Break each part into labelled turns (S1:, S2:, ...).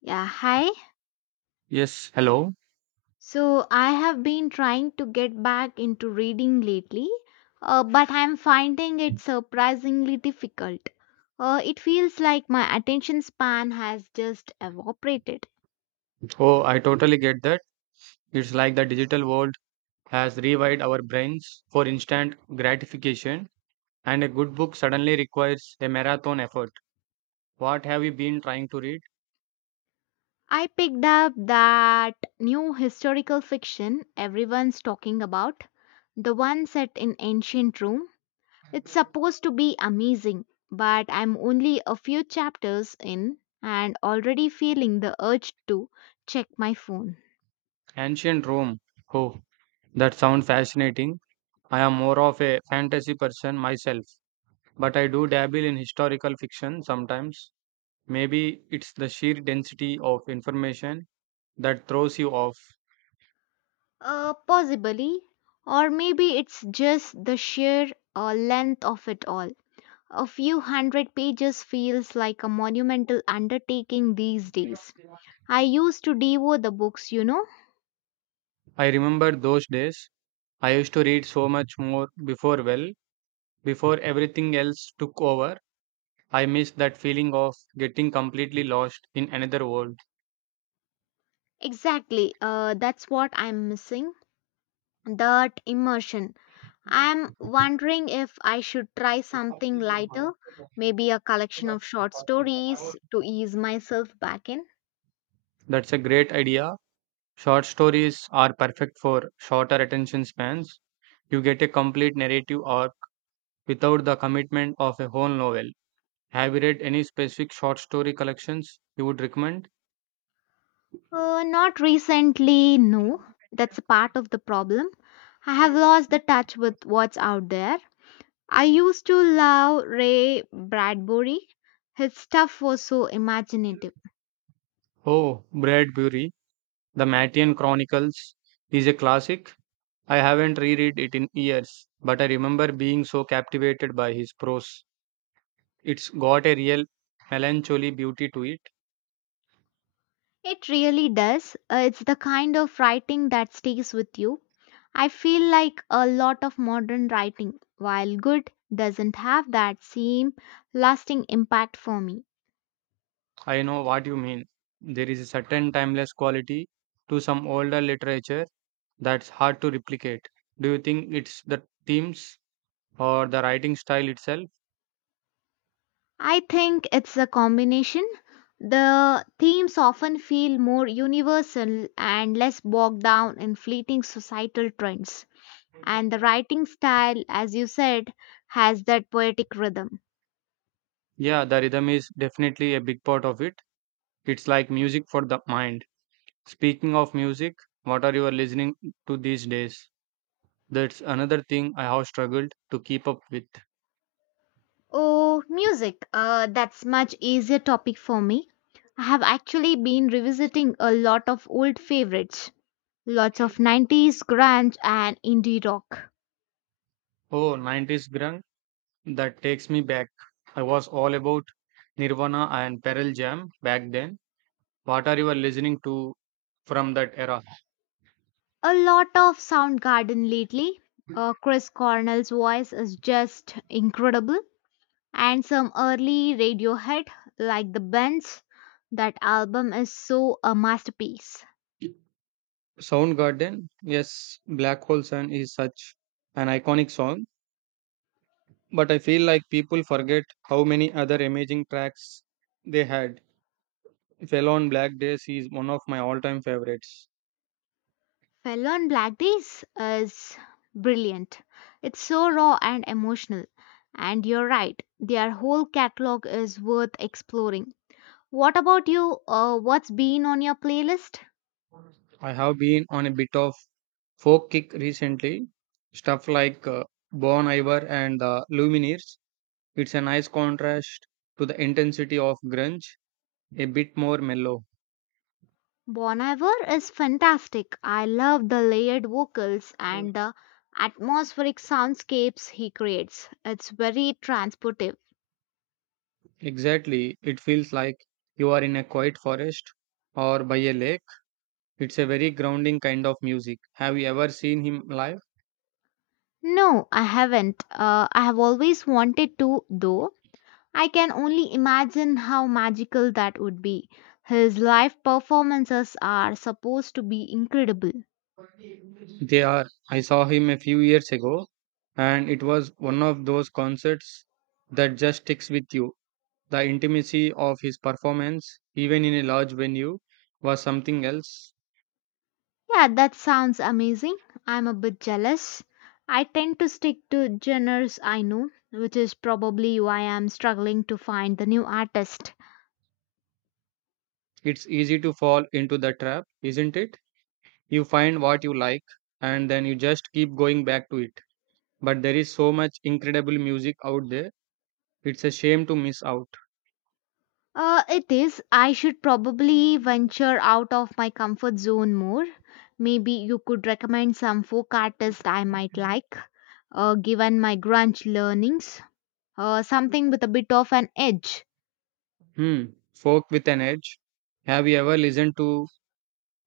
S1: Yeah, hi.
S2: Yes, hello.
S1: So I have been trying to get back into reading lately, but I'm finding it surprisingly difficult. It feels like my attention span has just evaporated.
S2: Oh, I totally get that. It's like the digital world has rewired our brains for instant gratification, and a good book suddenly requires a marathon effort. What have you been trying to read?
S1: I picked up that new historical fiction everyone's talking about, the one set in ancient Rome. It's supposed to be amazing, but I'm only a few chapters in and already feeling the urge to check my phone.
S2: Ancient Rome. Oh, that sounds fascinating. I am more of a fantasy person myself, but I do dabble in historical fiction sometimes. Maybe it's the sheer density of information that throws you off.
S1: Possibly, or maybe it's just the sheer length of it all. A few hundred pages feels like a monumental undertaking these days. I used to devour the books.
S2: I remember those days. I used to read so much more before, well, before everything else took over. I miss that feeling of getting completely lost in another world.
S1: Exactly, that's what I'm missing that immersion. I'm wondering if I should try something lighter, maybe a collection of short stories to ease myself back in.
S2: That's a great idea. Short stories are perfect for shorter attention spans. You get a complete narrative arc without the commitment of a whole novel. Have you read any specific short story collections you would recommend?
S1: Not recently, no. That's a part of the problem. I have lost the touch with what's out there. I used to love Ray Bradbury. His stuff was so imaginative.
S2: Oh, Bradbury. The Mattian Chronicles is a classic. I haven't reread it in years, but I remember being so captivated by his prose. It's got a real melancholy beauty to it.
S1: It really does. It's the kind of writing that stays with you. I feel like a lot of modern writing, while good, doesn't have that same lasting impact for me.
S2: I know what you mean. There is a certain timeless quality to some older literature that's hard to replicate. Do you think it's the themes or the writing style itself?
S1: I think it's a combination. The themes often feel more universal and less bogged down in fleeting societal trends. And the writing style, as you said, has that poetic rhythm.
S2: Yeah, the rhythm is definitely a big part of it. It's like music for the mind. Speaking of music, what are you listening to these days? That's another thing I have struggled to keep up with.
S1: Oh, music. That's much easier topic for me. I have actually been revisiting a lot of old favorites. Lots of 90s grunge and indie rock.
S2: Oh, 90s grunge, that takes me back. I was all about Nirvana and Pearl Jam back then. What are you listening to from that era?
S1: A lot of Soundgarden lately. Chris Cornell's voice is just incredible, and some early Radiohead, like The Bends. That album is so a masterpiece.
S2: Soundgarden, yes, Black Hole Sun is such an iconic song, but I feel like people forget how many other amazing tracks they had. Fell on Black Days is one of my all time favorites.
S1: Fell on Black Days is brilliant. It's so raw and emotional. And you're right, their whole catalog is worth exploring. What about you? What's been on your playlist?
S2: I have been on a bit of Folk kick recently, stuff like Bon Iver and the Lumineers. It's a nice contrast to the intensity of grunge, a bit more mellow.
S1: Bon Iver is fantastic. I love the layered vocals
S2: Mm.
S1: and the atmospheric soundscapes he creates. It's very transportive.
S2: Exactly, it feels like you are in a quiet forest or by a lake. It's a very grounding kind of music. Have you ever seen him live?
S1: No, I haven't. I have always wanted to, though. I can only imagine how magical that would be. His live performances are supposed to be incredible.
S2: They are. I saw him a few years ago, and it was one of those concerts that just sticks with you. The intimacy of his performance, even in a large venue, was something else.
S1: Yeah, that sounds amazing. I'm a bit jealous. I tend to stick to genres I know, which is probably why I'm struggling to find the new artist.
S2: It's easy to fall into the trap, isn't it? You find what you like and then you just keep going back to it. But there is so much incredible music out there, it's a shame to miss out.
S1: It is. I should probably venture out of my comfort zone more. Maybe you could recommend some folk artist I might like, given my grunge learnings. Something with a bit of an edge.
S2: Hmm, folk with an edge. Have you ever listened to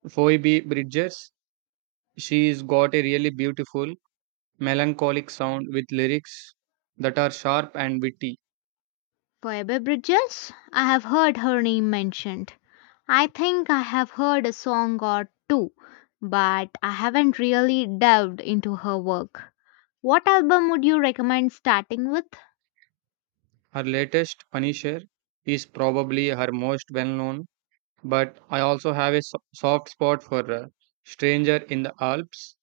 S2: Phoebe Bridgers? She's got a really beautiful, melancholic sound with lyrics that are sharp and witty.
S1: Phoebe Bridges? I have heard her name mentioned. I think I have heard a song or two, but I haven't really delved into her work. What album would you recommend starting with?
S2: Her latest, Punisher, is probably her most well known, but I also have a soft spot for Stranger in the Alps.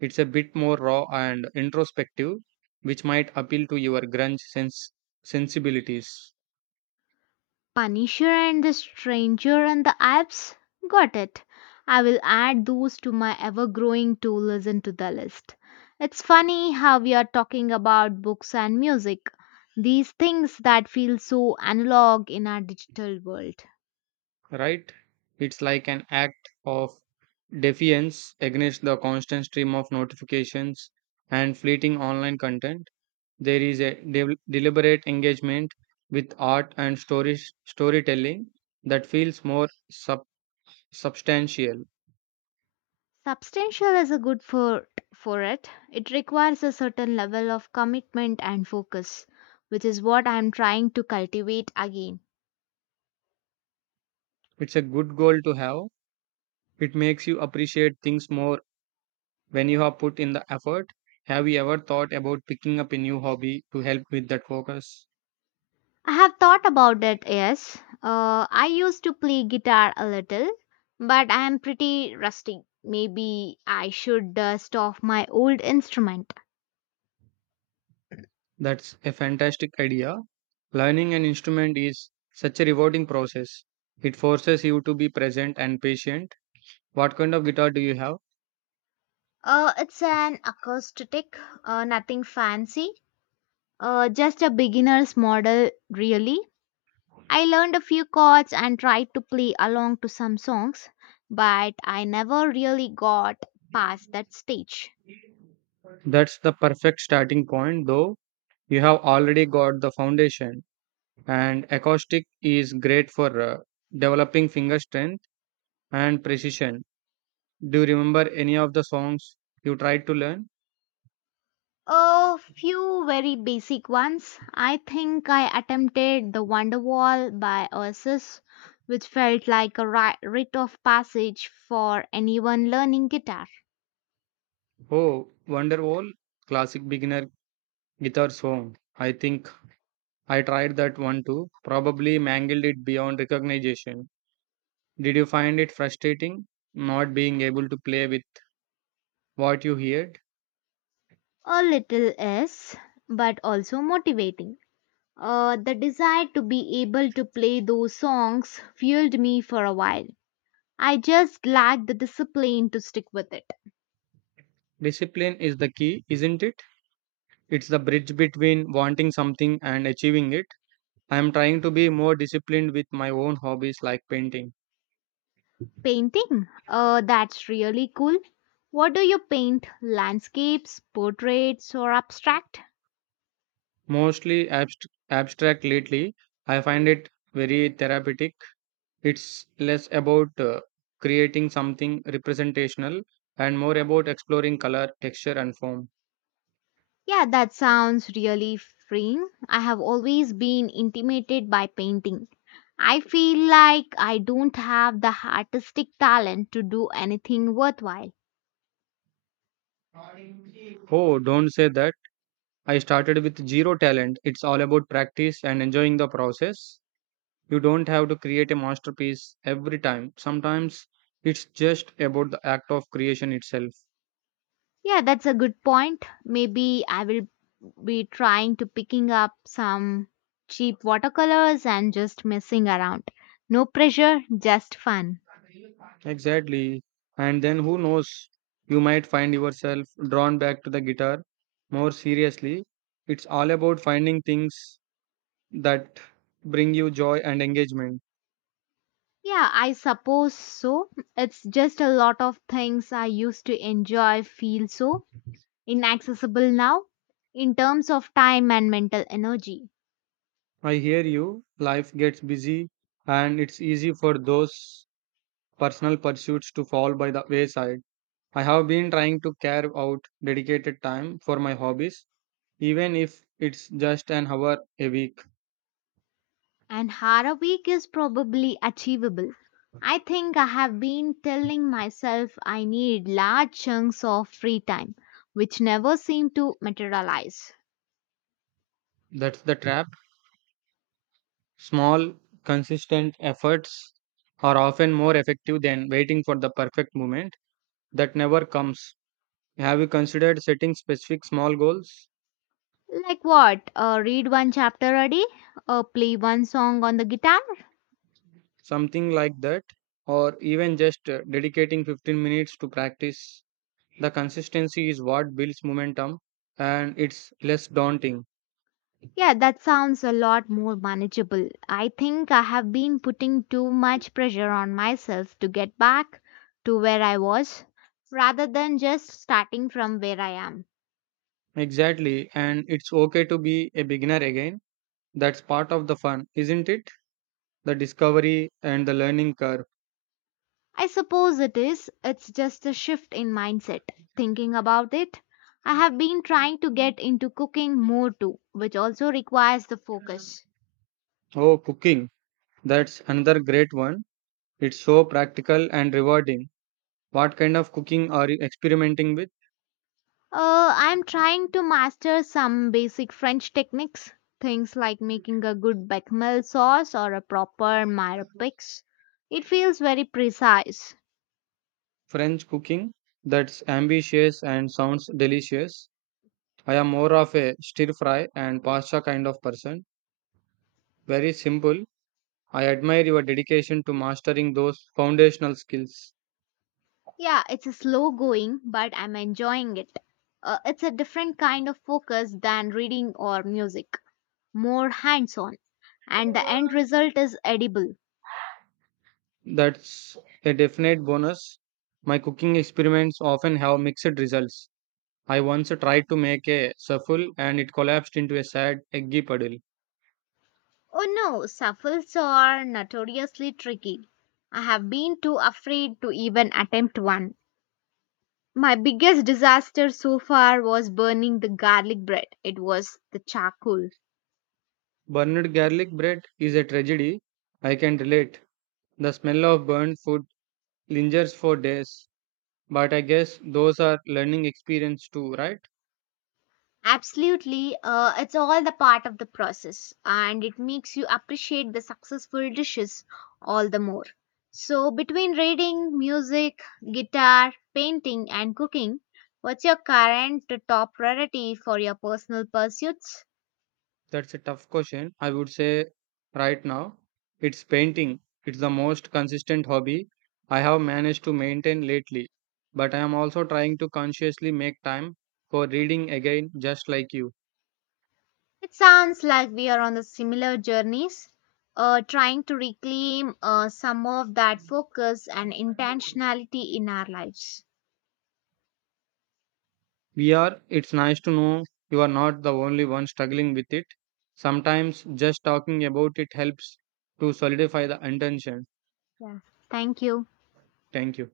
S2: It's a bit more raw and introspective, which might appeal to your grunge sens- sensibilities,
S1: Punisher and the Stranger and the Alps? Got it. I will add those to my ever growing to listen to the list. It's funny how we are talking about books and music, these things that feel so analog in our digital world.
S2: right? It's like an act of defiance against the constant stream of notifications and fleeting online content. There is a deliberate engagement with art and storytelling that feels more substantial.
S1: Substantial is a good for it. It requires a certain level of commitment and focus, which is what I am trying to cultivate again.
S2: It's a good goal to have. It makes you appreciate things more when you have put in the effort. Have you ever thought about picking up a new hobby to help with that focus?
S1: I have thought about it, yes. I used to play guitar a little, but I am pretty rusty. Maybe I should dust off my old instrument.
S2: That's a fantastic idea. Learning an instrument is such a rewarding process. It forces you to be present and patient. What kind of guitar do you have?
S1: It's an acoustic, nothing fancy, just a beginner's model, really. I learned a few chords and tried to play along to some songs, but I never really got past that stage.
S2: That's the perfect starting point, though you have already got the foundation, and acoustic is great for developing finger strength and precision. Do you remember any of the songs you tried to learn?
S1: A few very basic ones. I think I attempted the Wonderwall by Oasis, which felt like a rite of passage for anyone learning guitar.
S2: Oh, Wonderwall, classic beginner guitar song. I think I tried that one too, probably mangled it beyond recognition. Did you find it frustrating not being able to play with what you heard?
S1: A little is, but also motivating. The desire to be able to play those songs fueled me for a while. I just lack the discipline to stick with it.
S2: Discipline is the key, isn't it? It's the bridge between wanting something and achieving it. I'm trying to be more disciplined with my own hobbies, like painting,
S1: Painting? That's really cool. What do you paint? Landscapes, portraits, or abstract?
S2: mostly abstract lately. I find it very therapeutic. It's less about creating something representational and more about exploring color, texture, and form.
S1: Yeah, that sounds really freeing. I have always been intimidated by painting. I feel like I don't have the artistic talent to do anything worthwhile.
S2: Oh, don't say that. I started with zero talent. It's all about practice and enjoying the process. You don't have to create a masterpiece every time. Sometimes it's just about the act of creation itself.
S1: Yeah, that's a good point. Maybe I will be trying to picking up some cheap watercolors and just messing around. No pressure, just fun.
S2: Exactly. And then who knows, you might find yourself drawn back to the guitar more seriously. It's all about finding things that bring you joy and engagement.
S1: Yeah, I suppose so. It's just a lot of things I used to enjoy feel so inaccessible now in terms of time and mental energy.
S2: I hear you, life gets busy, and it's easy for those personal pursuits to fall by the wayside. I have been trying to carve out dedicated time for my hobbies, even if it's just an hour a week.
S1: And Hara week is probably achievable. I think I have been telling myself I need large chunks of free time, which never seem to materialize.
S2: That's the trap. Small, consistent efforts are often more effective than waiting for the perfect moment that never comes. Have you considered setting specific small goals,
S1: Like what? Read one chapter a day? Play one song on the guitar?
S2: something like that, or even just dedicating 15 minutes to practice? The consistency is what builds momentum, and it's less daunting.
S1: Yeah, that sounds a lot more manageable. I think I have been putting too much pressure on myself to get back to where I was rather than just starting from where I am.
S2: Exactly, and it's okay to be a beginner again. That's part of the fun, isn't it? The discovery and the learning curve.
S1: I suppose it is. It's just a shift in mindset. Thinking about it, I have been trying to get into cooking more too, which also requires the focus.
S2: Oh, cooking. That's another great one. It's so practical and rewarding. What kind of cooking are you experimenting with?
S1: I'm trying to master some basic French techniques, things like making a good bechamel sauce or a proper marpix. It feels very precise.
S2: French cooking, that's ambitious and sounds delicious. I am more of a stir fry and pasta kind of person. Very simple. I admire your dedication to mastering those foundational skills.
S1: Yeah, it's a slow going, but I'm enjoying it. It's a different kind of focus than reading or music. More hands on, and the end result is edible.
S2: That's a definite bonus. My cooking experiments often have mixed results. I once tried to make a souffle and it collapsed into a sad eggy puddle.
S1: Oh no, souffles are notoriously tricky. I have been too afraid to even attempt one. My biggest disaster so far was burning the garlic bread. It was the charcoal.
S2: Burned garlic bread is a tragedy. I can relate. The smell of burnt food lingers for days. But I guess those are learning experience too, right?
S1: Absolutely, it's all the part of the process and it makes you appreciate the successful dishes all the more. So, between reading, music, guitar, painting, and cooking, what's your current top priority for your personal pursuits?
S2: That's a tough question. I would say right now it's painting. It's the most consistent hobby I have managed to maintain lately. But I am also trying to consciously make time for reading again, just like you.
S1: It sounds like we are on the similar journeys, trying to reclaim some of that focus and intentionality in our lives.
S2: We are, it's nice to know you are not the only one struggling with it. Sometimes just talking about it helps to solidify the intention.
S1: Yeah, thank you.
S2: Thank you.